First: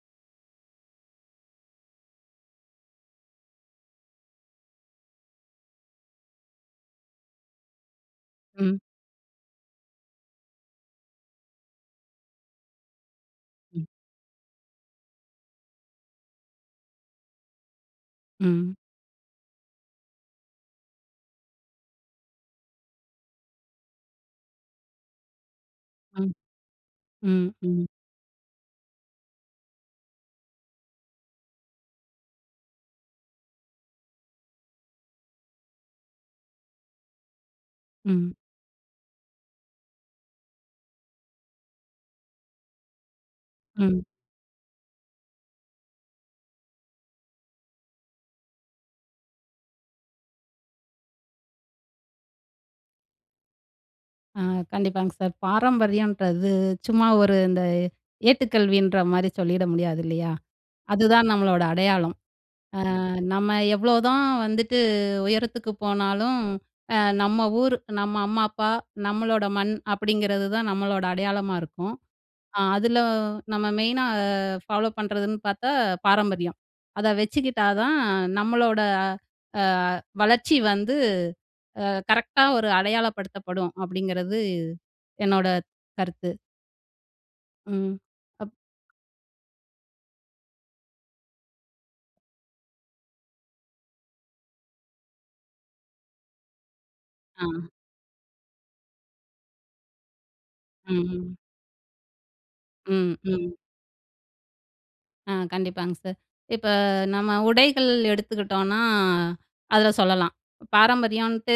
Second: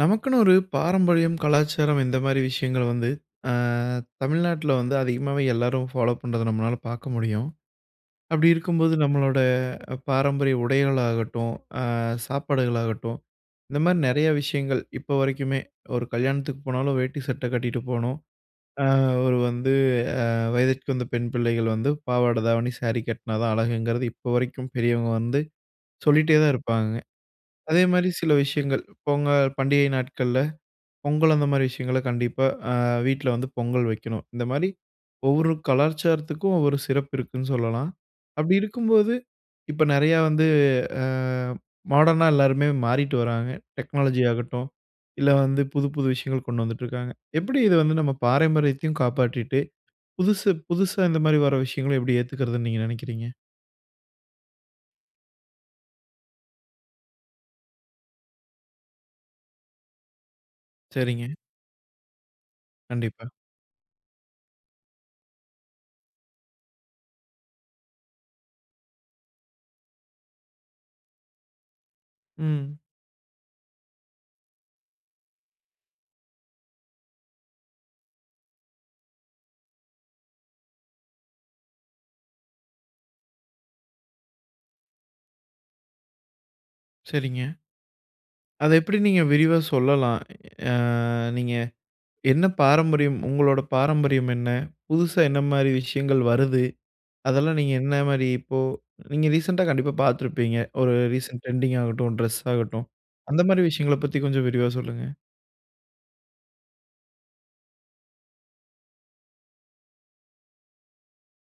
நமக்குன்னு ஒரு பாரம்பரியம், கலாச்சாரம் இந்த மாதிரி விஷயங்கள் வந்து அ தமிழ்நாட்டில வந்து அதிகமாவே எல்லாரும் ஃபாலோ பண்ணுறத நம்மளால பார்க்க முடியும். அப்படி ம். இருக்கும்போது, நம்மளோட அ பாரம்பரிய உடைகள் ஆகட்டும், அ சாப்பாடுகள் ஆகட்டும், இந்த ம். மாதிரி நிறைய விஷயங்கள் இப்போ வரைக்குமே, ஒரு கல்யாணத்துக்கு போனாலும் வேட்டி சட்ட கட்டிகிட்டு போணும். ம். அ ஒரு வந்து வயதிற்க்கு வந்த பெண் பிள்ளைகள் வந்து பாவாடை தாவணி, சாரி கட்டினா தான் அழகுங்கிறது, இப்போ வரைக்கும் பெரியவங்க வந்து ம், சொல்லிட்டே தான் இருப்பாங்க. ம், அதே ம். மாதிரி சில விஷயங்கள், பொங்கல் பண்டிகை நாட்கள்ல பொங்கல் அந்த மாதிரி விஷயங்கள கண்டிப்பா அ வீட்ல வந்து பொங்கல் வைக்கணும். இந்த மாதிரி ஒவ்வொரு கலாச்சாரத்துக்கும் ஒவ்வொரு சிறப்பு இருக்குன்னு சொல்லலாம். ம். அப்படி இருக்கும்போது, இப்ப நிறையா வந்து அ மாடர்னா எல்லோருமே மாறிட்டு வராங்க. ம். டெக்னாலஜி ஆகட்டும் இல்ல வந்து புது புது விஷயங்கள் கொண்டு வந்துட்டு இருக்காங்க. எப்படி இதை வந்து நம்ம பாரம்பரியத்தையும் காப்பாற்றிட்டு, புதுசு புதுசா இந்த மாதிரி வர விஷயங்கள எப்படி ஏற்றுக்கிறதுன்னு நீங்க நினைக்கீறீங்க? அ கண்டிப்பாங்க சார். பாரம்பரியம்ன்றது, சும்மா ஒரு இந்த ஏட்டுக்கல்வின்ற மாதிரி சொல்லிட முடியாது, இல்லையா. சரிங்க. அதுதான் நம்மளோட அடையாளம். அ கண்டிப்பா. நம்ம எவ்வளோதான் வந்துட்டு உயரத்துக்கு போனாலும், அ நம்ம ஊர், நம்ம அம்மா அப்பா, நம்மளோட மண் அப்படிங்கிறது தான் நம்மளோட அடையாளமா இருக்கும். அ ம். அதில நம்ம மெயினா ஃபாலோ பண்ணுறதுன்னு பார்த்தா பாரம்பரியம். அதை வச்சுக்கிட்டா தான், நம்மளோட அ வளர்ச்சி வந்து கரெக்ட்டா ஒரு அடையாளப்படுத்தப்படும் அப்படிங்கிறது என்னோட கருத்து. சரிங்க. ம். அப் அதை எப்படி நீங்க விரிவா சொல்லலாம்? அ நீங்க என்ன பாரம்பரியம், உங்களோட பாரம்பரியம் என்ன? புதுசா என்ன மாரி விஷயங்கள் வருது? ஆ. அதெல்லாம் நீங்க என்ன மாரி இப்போ நீங்க ரீசென்டா கண்டிப்பா பார்த்திருப்பீங்க. ஒரு ம். ரீசென்ட் டிரெண்டிங் ஆகட்டும், டிரெஸ் ஆகட்டும் ம், அந்த ம். மாரி விஷயங்களைப் பத்தி கொஞ்சம் விரிவா சொல்லுங்க. அ. கண்டிப்பாங்க சார். இப்ப நம்ம உடைகள் எடுத்துக்கிட்டோன்னா, அதில சொல்லலாம். "பாரம்பரியம்ன்ட்டு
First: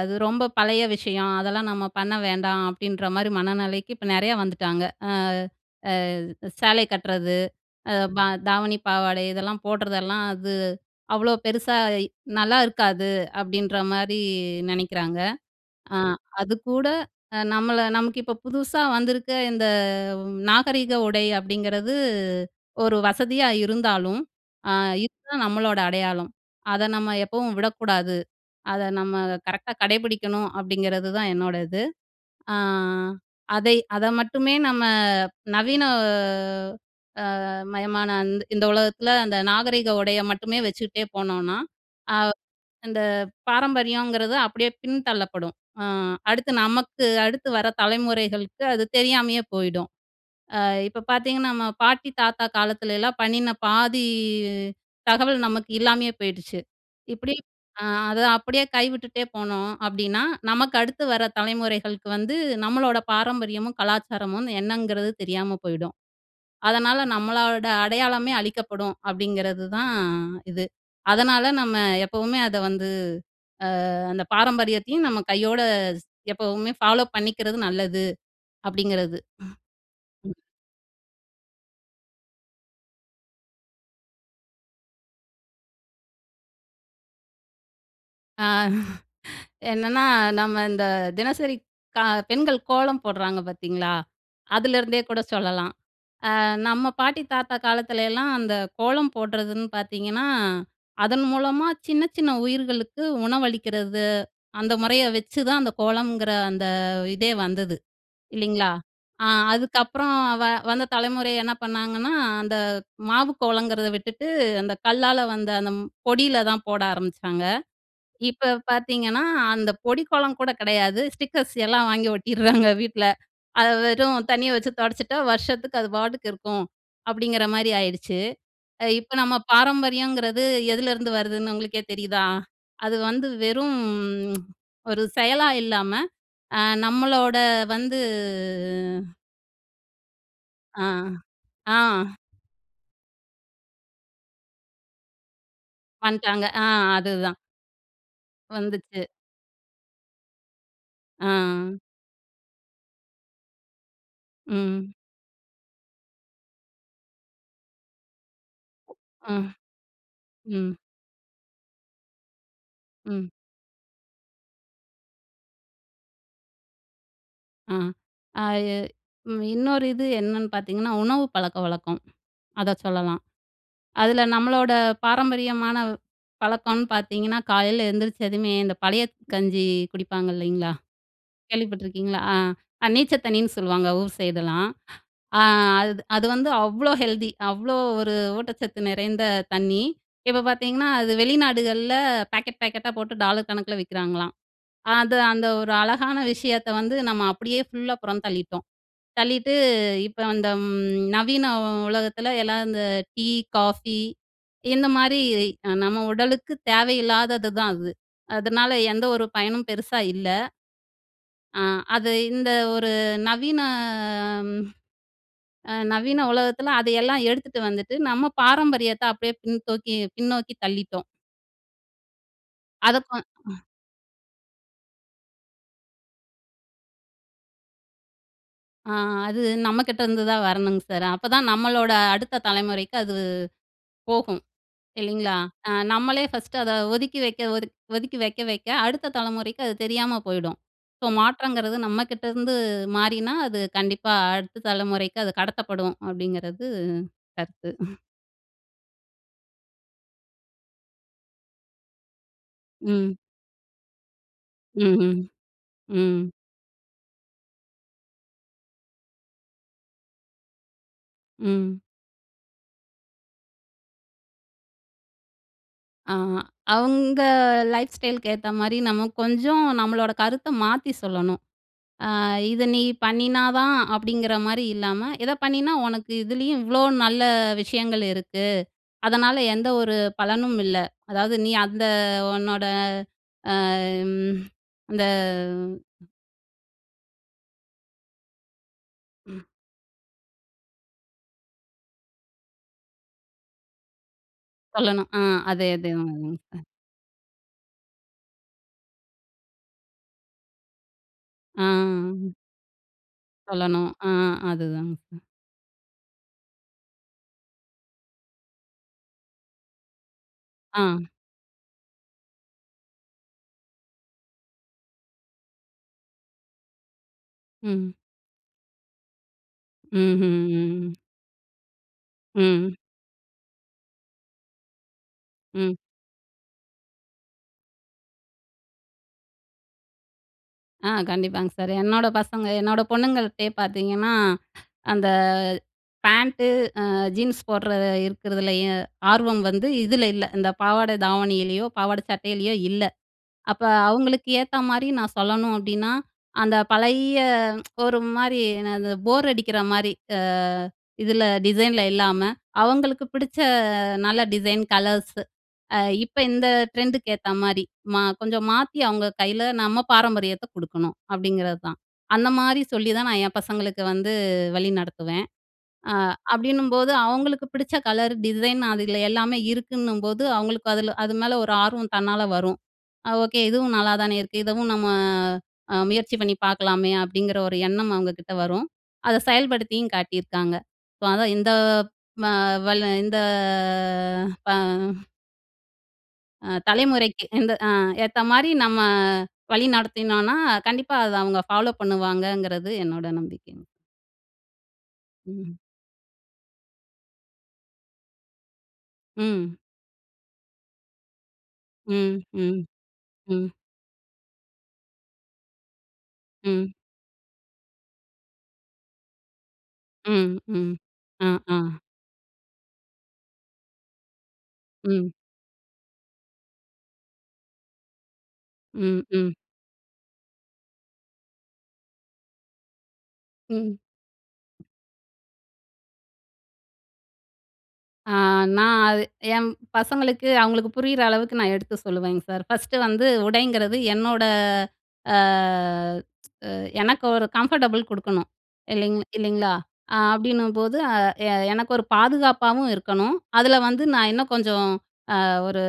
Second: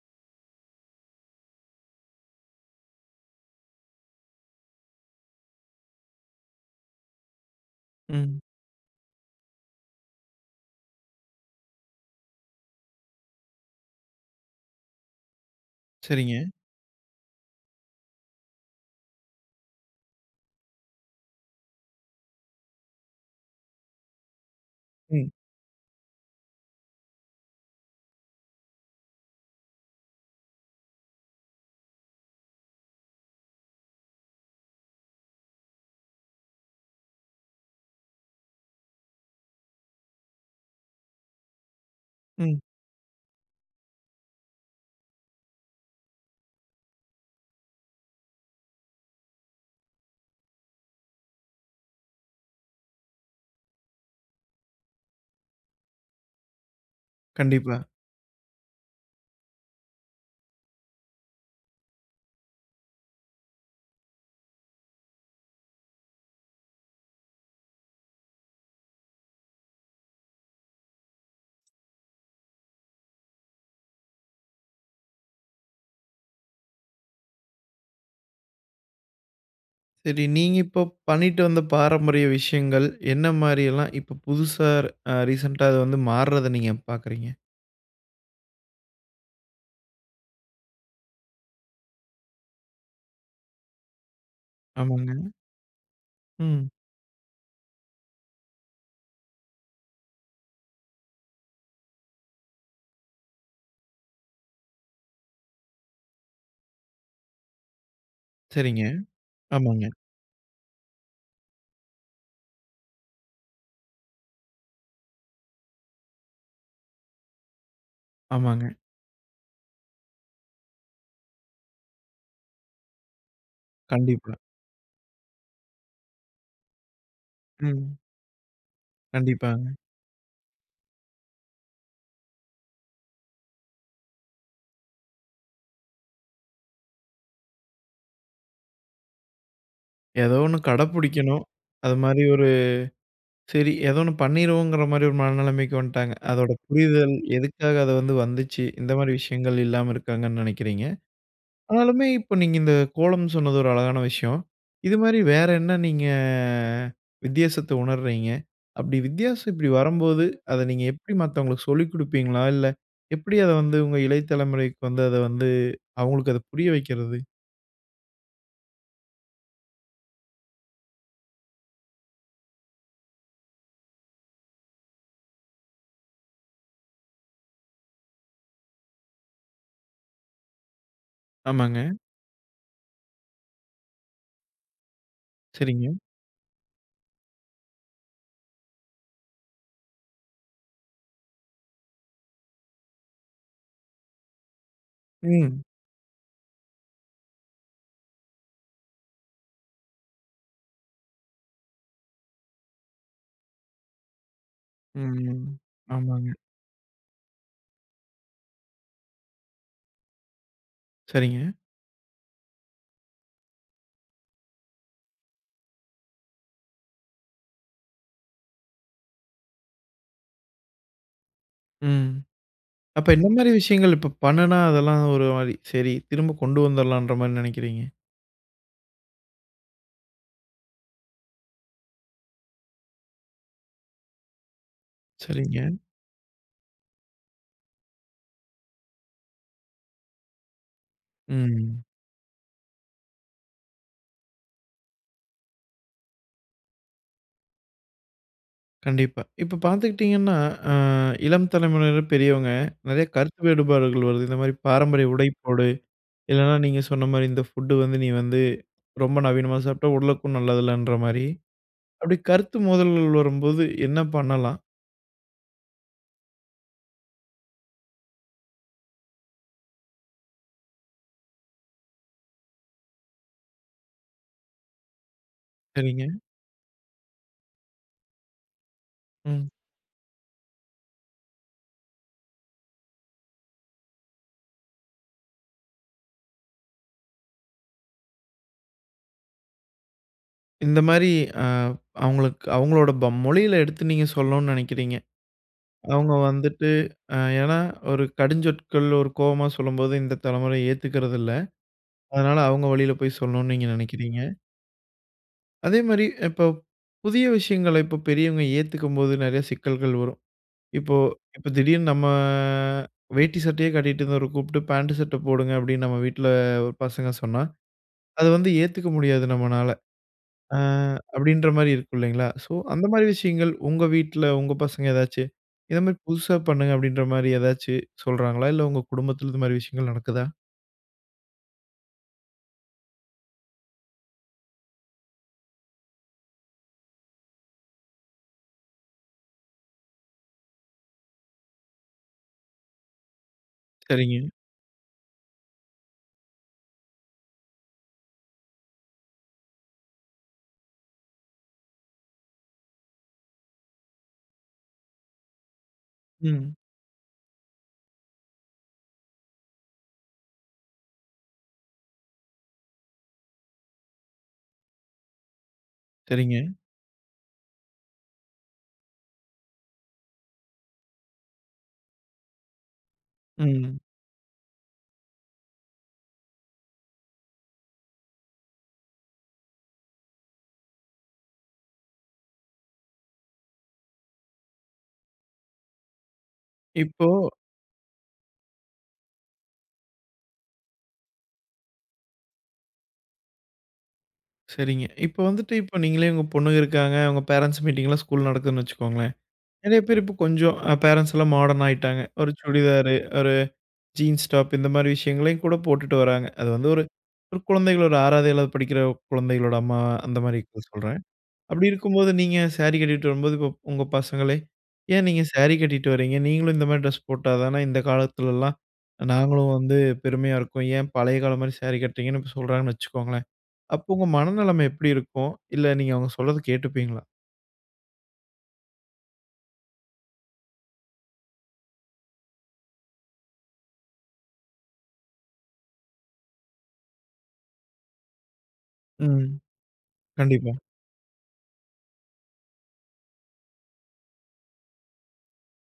அது ரொம்ப பழைய விஷயம். அதெல்லாம் நம்ம பண்ண வேண்டாம்." அப்படின்ற மாரி மனநிலைக்கு இப்ப நெறைய வந்துட்டாங்க. அ அ "சேலைய கட்டுறது, அ ப ம். தாவணி, பாவாடை இதெல்லாம் போடுறதெல்லாம், அது அவ்வளோ பெருசா இ நல்லா இருக்காது." அப்படின்ற மாரி நெனைக்கிறாங்க. அ சரிங்க. அதுக்கூட அ நம்மளை "நமக்கு இப்ப புதுசா வந்திருக்க இந்த நாகரீக உடை அப்படிங்கிறது ஒரு வசதியா இருந்தாலும், அ ம். இதுதான் நம்மளோட அடையாளம். அதை நம்ம எப்பவும் விடக்கூடாது. அதை நம்ம கரெக்ட்டா கடைபிடிக்கணும்." அப்படிங்கிறது தான் என்னோட இது. அ அதை அத மட்டுமே நம்ம நவீன அ மயமான அந் இந்த உலகத்தில, அந்த நாகரீக உடையை மட்டுமே வச்சுக்கிட்டே போனோம்னா, அ ம். அந்த பாரம்பரியங்கிறது அப்படியே பின் தள்ளப்படும். அ அடுத்து, நமக்கு அடுத்து வர தலைமுறைகளுக்கு அது தெரியாமையே போயிடும். அ இப்ப பார்த்தீங்கன்னா, நம்ம பாட்டி தாத்தா காலத்துலல்லாம் பண்ணின பாதி தகவல் நமக்கு இல்லாமயே போயிடுச்சு. இப்படி கண்டிப்பா. "அ அதை அப்படியே கைவிட்டுட்டே போனோம் அப்படின்னா, நமக்கு அடுத்து வர தலைமுறைகளுக்கு வந்து நம்மளோட பாரம்பரியமும், கலாச்சாரமும் என்னங்கிறது தெரியாம போயிடும். அதனால, நம்மளோட அடையாளமே அழிக்கப்படும்." அப்படிங்கிறது தான் இது. அதனால நம்ம எப்பவுமே அதை வந்து, அ அந்த பாரம்பரியத்தையும் நம்ம கையோடு ஸ் எப்பவுமே ஃபாலோ பண்ணிக்கிறது நல்லது' அப்படிங்கிறது. சரி. ம். நீங்க இப்போ பண்ணிட்டு வந்த பாரம்பரிய விஷயங்கள் என்ன மாரி எல்லாம், இப்ப புதுசா அ ரீசென்டா அது வந்து மாறுவதை நீங்க பார்க்குறீங்க? அ என்னன்னா நம்ம இந்த தினசரி க பெண்கள் கோலம் போடுறாங்க பார்த்தீங்களா, அதுலேருந்தே கூட ஆமாங்க. சொல்லலாம். அ ம். நம்ம பாட்டி, தாத்தா காலத்துலலாம் அந்த கோலம் போடுறதுன்னு பார்த்தீங்கன்னா, அதன் மூலமா சின்ன சின்ன உயிர்களுக்கு உணவளிக்கிறது, அந்த முறைய வச்சுதான் அந்த கோலம்ங்கிற அந்த இதே வந்தது இல்லைங்களா? சரிங்க, அ ஆமாங்க. அதுக்கப்புறம் வ வந்த தலைமுறை என்ன பண்ணாங்கன்னா, அந்த மாவு கோலங்கிறத விட்டுட்டு அந்த கல்லால வந்த அந்த பொடியில தான் போட ஆரம்பிச்சாங்க. இப்ப ஆமாங்க. பார்த்தீங்கன்னா, அந்த பொடி கோலம் கூட கிடையாது. ஸ்டிக்கர்ஸ் எல்லாம் வாங்கி ஒட்டிடுறாங்க வீட்டுல. அதை வெறும் கண்டிப்பா. தண்ணிய வச்சு துடச்சிட்டா, வருஷத்துக்கு அது பாட்டுக்கு இருக்கும் அப்படிங்கிற மாரி ம். ஆயிடுச்சு. இப்போ நம்ம கண்டிப்பாங்க. பாரம்பரியங்கிறது எதிலேருந்து வருதுன்னு உங்களுக்கே தெரியுதா? அது வந்து வெறும் ஒரு செயலா இல்லாம, அ நம்மளோட வந்து ஏதோ ஒன்னு கட அ, பிடிக்கணும். ஆ. அதுமாதிரி ஒரு சரி ஏதோ ஒன்னு பண்ணிருவோங்கிற மாதிரி ஒரு மனநிலைமைக்கு வந்துட்டாங்க. பண்ணிட்டாங்க, அதோட ஆ புரிதல் அதுதான். எதுக்காக அது வந்து வந்துச்சு? இந்த வந்துச்சு. மாதிரி விஷயங்கள் இல்லாம இருக்காங்கன்னு நினைக்கிறீங்க. ஆ. ஆனாலுமே இப்போ நீங்க இந்த கோலம் சொன்னது ஒரு அழகான விஷயம். ம். இதுமாதிரி வேற என்ன நீங்க வித்தியாசத்தை உணர்றீங்க? அப்படி அ. வித்தியாசம் இப்படி வரும்போது, அத ம். நீங்க எப்படி மத்தவங்களுக்கு சொல்லிக் கொடுப்பீங்களா? இல்ல ம். எப்படி அத வந்து உங்க இலை தலைமுறைக்கு வந்து அதை வந்து அவங்களுக்கு அதை புரிய வைக்கிறது? அ. அது ம். இன்னொரு இது என்னன்னு பார்த்தீங்கன்னா, உணவு பழக்கவழக்கம் அத சொல்லலாம் அதில நம்மளோட பாரம்பரியமான பழக்கம்னு பார்த்தீங்கன்னா காலையில எழுந்திரிச்சதுமே இந்த பழைய கஞ்சி குடிப்பாங்க இல்லைங்களா, ஆமாங்க. கேள்விப்பட்டுருக்கீங்களா? அ நீச்ச தண்ணின்னு சொல்லுவாங்க. ஊர் சைடுலாம். அ சரிங்க. அது அது வந்து அவ்ளோ ஹெல்த்தி. அவ்ளோ ஒரு ஊட்டச்சத்து நிறைந்த தண்ணி. இப்ப பார்த்தீங்கன்னா, அது வெளிநாடுகள்ல பாக்கெட் பேக்கெட்டா போட்டு டாலர் கணக்கில விக்கிறாங்களாம். அ அது அந்த ம். ஒரு அழகான விஷயத்த வந்து நம்ம அப்படியே ஃபுல்லா புறம் தள்ளிட்டோம். தள்ளிட்டு இப்ப இந்த ம் நவீன உலகத்தில எல்லாம் இந்த டீ, காஃபி இந்த மாரி ம். அ நம்ம ஆமாங்க. உடலுக்கு தேவையில்லாததுதான் அது. அதனால எந்த ஒரு பயனும் பெருசா இல்ல. சரிங்க. ஆ. அது இந்த ஒரு நவீன. அ ம். நவீன உலகத்தில அதையெல்லாம் எடுத்துட்டு வந்துட்டு நம்ம பாரம்பரியத்த அப்படியே பின்னோக்கி- பின்னோக்கி தள்ளிட்டோம். ம். அத அப்ப கொ என்ன மாரி ம். விஷயங்கள் இப்ப பண்ணுனா, அதெல்லாம் ஒரு மாதிரி சரி. திரும்ப கொண்டு வந்துடலான்ற மாரி நினைக்கிறீங்க? ஆ. அது நம்மக்கிட்ட இருந்துதான் வரணுங்க சார். அப்பதான் நம்மளோட அடுத்த தலைமுறைக்கு அது போகும். இல்லைங்களா? சரிங்க. அ நம்மளே ஃபர்ஸ்ட்டு அத ஒதுக்கி வைக்க, ஒதுக் ஒதுக்கி, வைக்க வைக்க அடுத்த தலைமுறைக்கு அது தெரியாம போயிடும். ஸோ, மாற்றங்கிறது ம். நம்மக்கிட்ட இருந்து மாறினா, அது கண்டிப்பா அடுத்த தலைமுறைக்கு அது கடத்தப்படும். அப்பிடிங்கிறது கருத்து. கண்டிப்பா. இப்ப பார்த்துக்கிட்டீங்கன்னா, அ இளம் தலைமுறையினர், பெரியவங்க நெறைய ம். கருத்து வேறுபாடுகள் வருது. "இந்தமாரி பாரம்பரிய ம்ஹ்ம். உடை போடு." ம். இல்லன்னா நீங்க சொன்னமாரி, "இந்த ஃபுட் வந்து நீ வந்து ரொம்ப நவீனமா சாப்பிட்டா, உடலுக்கும் நல்லது இல்லன்றமாரி." ம். அப்படி கருத்து மோதல்கள் வரும்போது என்ன பண்ணலாம்? ஆ. அவுங்க லைஃப் ஸ்டைல் க்கு ஏத்தமாரி நம்ம கொஞ்சம் நம்மளோட கருத்த மாத்தி சொல்லணும். ஆ "இத நீ பண்ணினாதான்!" அப்படிங்கிற மாரி இல்லாம, "இத பண்ணினா உனக்கு சரிங்க. இதுலேயும் இவ்ளோ நல்ல விஷயங்கள் இருக்கு. அதனால ம். எந்த ஒரு பலனும் இல்ல. அதாவது, நீ அந்த உன்னோட அம் அந்த" ஆ. இந்த மாதிரி அ அவங்களுக்கு அவங்களுடைய போம் மொழியில எடுத்து நீங்க சொல்லணுன்னு நினைக்கிறீங்க. சொல்லணும். ஆ அதே அதே அவங்க மாதிரிங்க சார். வந்துட்டு அ ஏன்னா, ஒரு கடுஞ்சொற்கள் ஒரு கோவமா சொல்லும்போது, இந்த தலைமுறை ஏத்துக்கிறதில்ல. ஆ. அதனால, அவங்க வழியில போய் சொல்லணும்னு நீங்க சொல்லணும். ஆ நினைக்கிறீங்க. அதுதாங்க சார். அதேமாதிரி இப்ப, புதிய விஷயங்கள இப்ப பெரியவங்க ஏத்துக்கும்போது நிறைய சிக்கல்கள் வரும். இப்போ ஆ. இப்ப திடீர்னு நம்ம வேட்டி சட்டையே கட்டிகிட்டு இருந்தவர கூப்ட்டு, பேண்ட் சட்டை போடுங்க அப்படின்னு நம்ம வீட்டில ஒரு பசங்க சொன்னா, ம். அத வந்து ஏத்துக்க முடியாது நம்மனால. அ ம்ஹ்ம். அப்படின்ற மாதிரி இருக்கும் இல்லைங்களா! ஸோ ம். அந்த மாதிரி விஷயங்கள், உங்க வீட்டில உங்க பசங்க ஏதாச்சு, ம். இதமாதிரி புதுசா பண்ணுங்க, அப்படின்ற மாதிரி ஏதாச்சு சொல்றாங்களா? இல்ல உங்கள் குடும்பத்தில, இந்த மாதிரி விஷயங்கள் நடக்குதா? ஆ. கண்டிப்பாங்க சார். என்னோட பசங்க என்னோட பொண்ணுங்கள்ட்டயே பார்த்தீங்கன்னா, அந்த பேன்ட்டு அ ஜீன்ஸ் போடுற இருக்கிறதுலயும் ஆர்வம் வந்து, இதில இல்ல. இந்த பாவாடை தாவணியிலயோ, பாவாடை சட்டையிலேயோ, இல்ல. அப்போ அவங்களுக்கு சரிங்க. ஏத்த மாரி நான் சொல்லணும் அப்படின்னா, அந்த பழைய ஒரு மாரினா இந்த போர் அடிக்கிற மாரி அ இதில டிசைன்ல இல்லாம, அவங்களுக்கு பிடிச்ச நல்ல டிசைன், கலர்ஸு அ இப்ப இந்த ம். ட்ரெண்டுக்கு ஏத்த மாரி மா கொஞ்சம் மாத்தி அவங்க கையில நம்ம பாரம்பரியத்த கொடுக்கணும், அப்படிங்கிறது தான். அந்த மாரி சொல்லி தான், நான் என் பசங்களுக்கு வந்து வழி நடத்துவேன். அ சரிங்க. அப்படின்னும்போது, அவங்களுக்கு பிடிச்ச கலர் டிசைன் அது எல்லாமே இருக்குன்னும்போது அவங்களுக்கு அதில அது மேல ஒரு ஆர்வம் தன்னால வரும். அ ஓகே. இதுவும் ம். நல்லாதானே இருக்கு இதுவும் நம்ம அ முயற்சி பண்ணி பார்க்கலாமே! அப்படிங்கிற ஒரு எண்ணம் அவங்க கிட்ட வரும். அதை செயல்படுத்தியும் காட்டியிருக்காங்க. ஸோ, அதான் இந்த ம வல இந்த பா அ. இப்போ. தலைமுறைக்கு, இந்த ஆ, ஏத்தா மாரி நம்ம வழி நடத்தினோம்னா, கண்டிப்பா அத அவங்க ஃபாலோ பண்ணுவாங்கங்கிறது என்னோட நம்பிக்கைங்க. சரிங்க. இப்போ வந்துட்டு ம். இப்போ நீங்களே உங்க பொண்ணுங்க இருக்காங்க. உங்க பேரன்ட்ஸ் மீட்டிங் எல்லாம் ஸ்கூல்ல நடக்குதுன்னு வச்சுக்கொள்ளுங்களேன், ம். நெறைய பேர் இப்போ கொஞ்சம் அ பேரன்ட்ஸ் எல்லாம் மாடர்ன் ஆயிட்டாங்க. ம், ஒரு ம், சுடிதார், ஒரு ம். ஜீன்ஸ் டாப் இந்த மாரி விஷயங்களையும் கூட போட்டுட்டு வர்றாங்க. அது வந்து ம். ஒரு ஒரு குழந்தைகள் ஒரு 6 வது, 7 வது படிக்கிற குழந்தைகளோட அம்மா அந்த ம். மாரி இப்ப ம். சொல்றேன். அ, ஆ. அப்படி இருக்கும்போது, நீங்க சாரி கட்டிட்டு வரும்போது, இப்போ உங்க பசங்களே, ஏன் ம். நீங்க சாரி கட்டிட்டு வரீங்க? நீங்களும் இந்த மாரி ட்ரெஸ் போட்டா தான இந்த காலத்துலல்லாம் ம். ம். நாங்களும் வந்து பெருமையா இருக்கும். ஏன் பழைய காலம் மாரி சாரி கட்டுறீங்கன்னு இப்போ சொல்கிறாங்கன்னு வச்சுக்கோங்களேன், ம். அப்போ உங்க மனநிலைமை எப்படி இருக்கும்? இல்ல நீங்க அவங்க சொல்றத கேட்டுப்பீங்களா? ஆ. நான் அது என் பசங்களுக்கு அவங்களுக்கு புரியிற அளவுக்கு நான் எடுத்து சொல்லுவேங்க சார். 1ஸ்ட் வந்து உடைங்கிறது என்னோட அ எனக்கு ஒரு கம்ஃபர்டபுள் குடுக்கணும். இல்லைங் ம். இல்லைங்களா? ஆ கண்டிப்பா. அப்படின்னும்போது, "ஆ 'எ எனக்கு ஒரு பாதுகாப்பாவும் இருக்கணும். அதில வந்து நான் இன்னும் கொஞ்சம் ஆ ஒரு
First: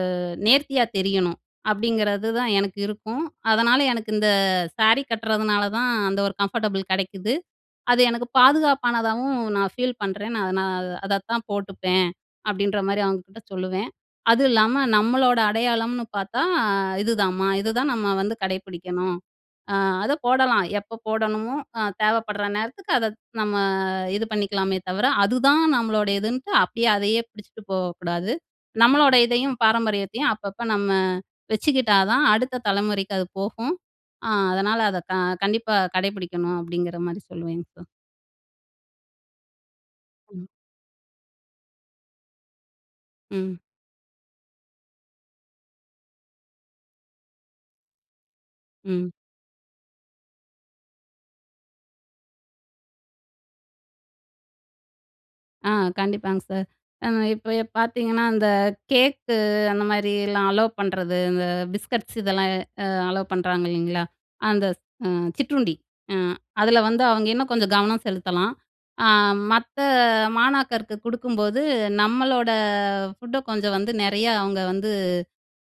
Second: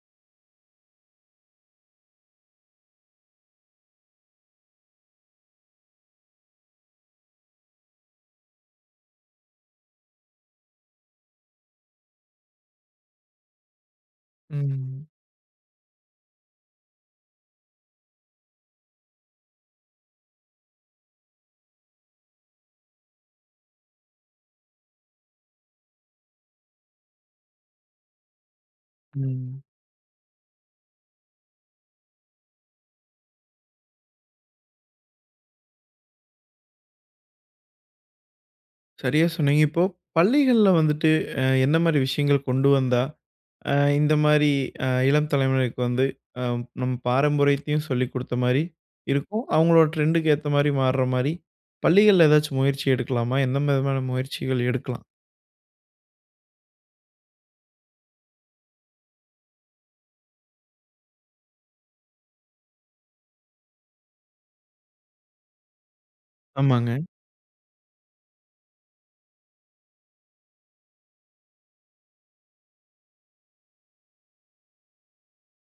நேர்த்தியா தெரியணும்.' அப்படிங்கிறது தான் எனக்கு இருக்கும். அதனால எனக்கு இந்த ஸாரி கட்டுறதுனால தான், அந்த ஒரு கம்ஃபர்டபுள் கெடைக்குது. அது எனக்கு பாதுகாப்பானதாகவும் நான் ஃபீல் பண்றேன். நான் நான் அதத்தான் போட்டுப்பேன்." அப்படின்ற மாரி அவங்க கிட்ட சொல்லுவேன். "அது இல்லாம ம். நம்மளோட அடையாளம்னு பார்த்தா, இதுதாம்மா. இதுதான் நம்ம வந்து கடைப்பிடிக்கணும். அ அத போடலாம். எப்ப போடணுமோ, ஆ தேவைப்படுற நேரத்துக்கு அத நம்ம இது பண்ணிக்கலாமே தவிர, அதுதான் நம்மளுடையதுன்ட்டு அப்படியே அதையே பிடிச்சுட்டு போகக்கூடாது, நம்மளோட இதையும் ம். பாரம்பரியத்தையும் அப்பப்ப நம்ம வச்சுக்கிட்டா தான் அடுத்த தலைமுறைக்கு அது போகும். அ அதனால அத க கண்டிப்பா கடைபிடிக்கணும்." அப்படிங்கிற மாரி சொல்லுவேங்க சார். சரியா சொன்னீங்க. இப்போ ம். பள்ளிகள்ல வந்துட்டு அ எந்த மாதிரி விஷயங்கள் கொண்டு வந்தா, ம். ஆ இந்த மாரி அ இளம் தலைமுறைக்கு வந்து அ நம்ம பாரம்பரியத்தையும் சொல்லி குடுத்த மாரி ம். இருக்கும். அவங்களோட ட்ரெண்ட்க்கு ஏத்த மாரி மாற மாரி பள்ளிகள்ல ஏதாச்சி முயற்சி எடுக்கலாமா? எந்த விதமான முயற்சிகள் எடுக்கலாம்? ஆ கண்டிப்பாங்க சார். ஆ இப்ப ஏ பார்த்தீங்கன்னா, அந்த கேக்கு அந்த மாதிரிலாம் அலோவ் பண்றது, இந்த பிஸ்கட்ஸ் இதெல்லாம் அ அலோவ் பண்ணுறாங்க இல்லைங்களா, அந்த அ சிற்றுண்டி அ அதில ஆமாங்க. வந்து அவங்க இன்னும் கொஞ்சம் கவனம் செலுத்தலாம். அ மத்த மாணாக்கருக்கு குடுக்கும்போது நம்பளோட ஃபுட்ட கொஞ்சம் வந்து, நிறையா அவங்க வந்து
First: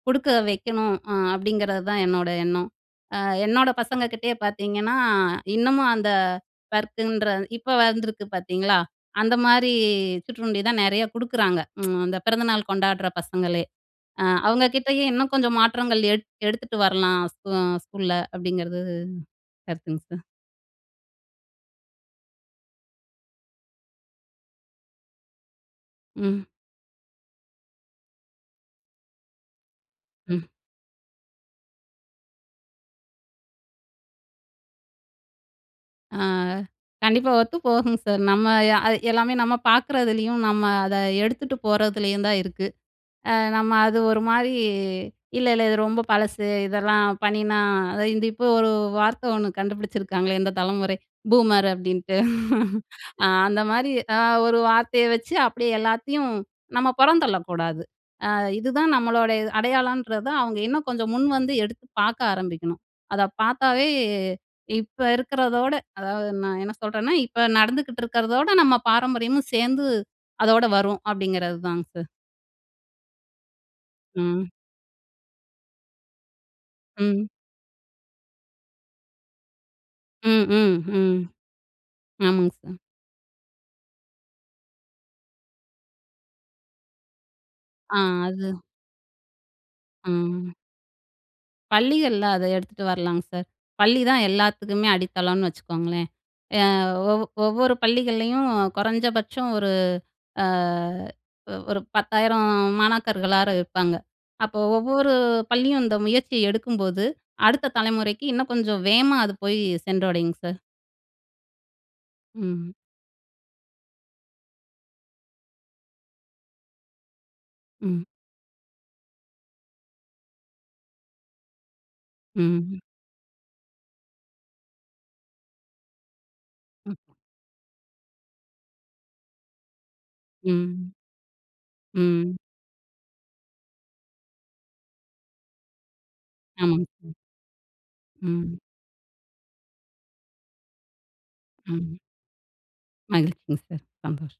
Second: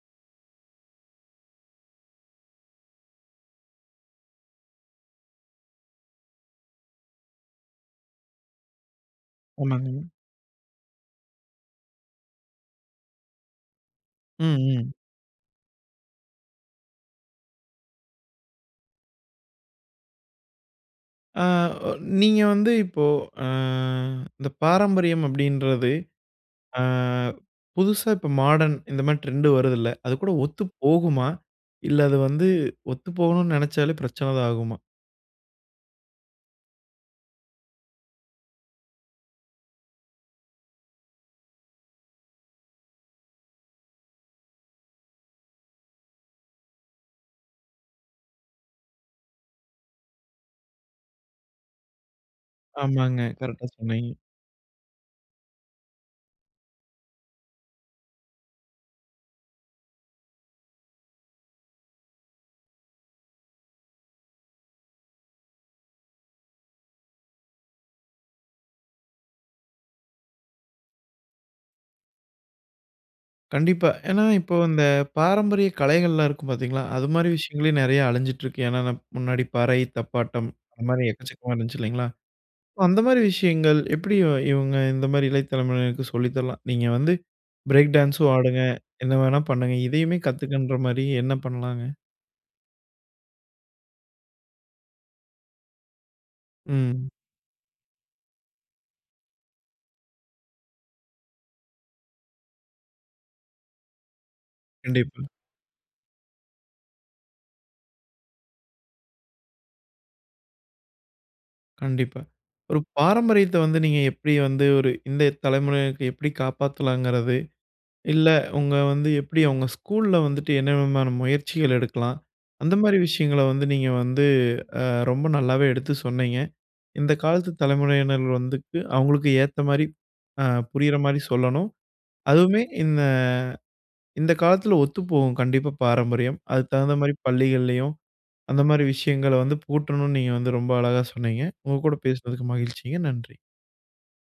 குடுக்க வைக்கணும் அ அப்படிங்கறது தான் என்னோட எண்ணம். அ என்னோட பசங்க கிட்டயே பார்த்தீங்கன்னா இன்னமும் அந்த பர்க்குன்ற, இப்ப வந்திருக்கு பார்த்தீங்களா, அந்த மாரி ஆமாங்க. சுற்றுருண்டி தான் நெறையா குடுக்குறாங்க. அந்த பிறந்தநாள் கொண்டாடுற பசங்களே அ ம், அவங்க ம். கிட்டயே இன்னும் கொஞ்சம் மாற்றங்கள் எடுத் எடுத்துட்டு வரலாம். ஸ்கூ ஸ்கூல்ல அப்படிங்கிறது கருத்துங்க சார். ஆ ஒ நீங்க வந்து இப்போ ஆ இந்த பாரம்பரியம் அப்படின்றது, ம். ஆ புதுசா இப்ப மாடர்ன் இந்த மாரி ட்ரெண்ட்டு வருது இல்ல, அது கூட ம். ஒத்து போகுமா? இல்ல அது வந்து ஒத்து போகணும்னு நினைச்சாலே பிரச்சனை தான் ஆகுமா? அ கண்டிப்பா ஒத்து போகும் சார். நம்ம அ அது எல்லாமே நம்ம பார்க்குறதுலேயும், நம்ம அத எடுத்துட்டு போறதுலயும் தான் இருக்கு. அ நம்ம அது ஒரு மாரி இல்ல இல்ல இது ரொம்ப பழசு. இதெல்லாம் பண்ணினா அத இந்த இப்போ ஒரு வார்த்தை ஒண்ணு கண்டுபிடிச்சிருக்காங்களே, இந்த தலமுறை பூமர் அப்டின்ட்டு. ஆமாங்க. அ அந்த கரெக்ட்டா மாரி சொன்னீங்க. அ ஒரு வார்த்தைய வச்சு, அப்படியே எல்லாத்தையும் நம்ம புறந்தள்ளக்கூடாது. அ இதுதான் நம்மளுடைய இது அடையாளன்றத அவங்க இன்னும் கொஞ்சம் முன் வந்து, எடுத்து பாக்க ஆரம்பிக்கணும். அதை பாத்தாவே இப்ப இருக்கிறதோட, அதாவது நான் என்ன சொல்றேன்னா, இப்போ நடந்துகிட்டு இருக்கிறதோட, நம்ம பாரம்பரியமும் சேந்து, அதோட வரும் அப்படிங்கிறது தாங்க சார். கண்டிப்பா. ஏன்னா ம். இப்போ அந்த பாரம்பரிய கலைகள்லாம் இருக்கும் பாத்தீங்களா, அதுமாரி ம். விஷயங்களே, நிறைய அழிஞ்சிட்டு இருக்கு. ஏன்னானா முன்னாடி பறை, ம், தப்பாட்டம், ம், அந்த மாரி ம். எக்கச்சக்கமா இருந்துச்சு இல்லைங்களா, ஆமாங்க சார். அப்ப அந்த மாரி விஷயங்கள் எப்படி இவன் இவங்க இந்த மாரி இளையதலமுறையினருக்கு சொல்லி தரலாம்? நீங்க வந்து பிரேக் ஆ. டான்ஸும் அது ஆடுங்க. என்ன வேணா பண்ணுங்க. இதையுமே ம். கத்துக்கன்ற மாரி என்ன பண்ணலாங்க?. பள்ளிகள்ள அதை எடுத்துட்டு வரலாங்க சார். பள்ளிதான் எல்லாத்துக்குமே அடித்தளம்னு வச்சுக்கோங்களேன். ஏ ம். ஒவ் ஒவ்வொரு பள்ளிகள்லயும், குறைஞ்சபட்சம் ஒரு ஆ ஒரு 10,000 மாணாக்கர்களாவது இருப்பாங்க. அப்போ ஒவ்வொரு கண்டிப்பா. பள்ளியும் இந்த முயற்சிய எடுக்கும்போது, அடுத்த தலைமுறைக்கு இன்னும் கொஞ்சம் வேகமா அது போயி சென்றடையுங்க சார். கண்டிப்பா. ம். ஒரு பாரம்பரியத்த வந்து நீங்க எப்படி வந்து ஒரு இந்த தலமுறையினருக்கு எப்படி காப்பாத்தலாங்கிறது, ம். இல்லை உங்க வந்து எப்படி அவுங்க ஸ்கூல்ல வந்துட்டு, என்ன விதமான முயற்சிகள் எடுக்கலாம். அந்த ம். மாரி விஷயங்கள வந்து, நீங்க வந்து அ ரொம்ப நல்லாவே எடுத்து சொன்னீங்க. ம். இந்த காலத்து தலைமுறையினர்கள் வந்துட்டு, அவுங்களுக்கு ஏத்த மாரி அ ம். புரியுற மாரி சொல்லணும். ம். அதுவுமே இந்த இந்த காலத்தில ஒத்துப்போகும், கண்டிப்பா பாரம்பரியம். அதுக்கு ஆமாங்க. தகுந்த சார். மாரி, பள்ளிகள்லயும், ம். அந்த மாரி விஷயங்கள வந்து, புகுத்தனும்ன்னு நீங்க வந்து ரொம்ப அழகா சொன்னீங்க. உங்க கூட ம். பேசுனதுக்கு மகிழ்ச்சிங்க. நன்றி. மகிழ்ச்சிங்க சார். சந்தோஷம்.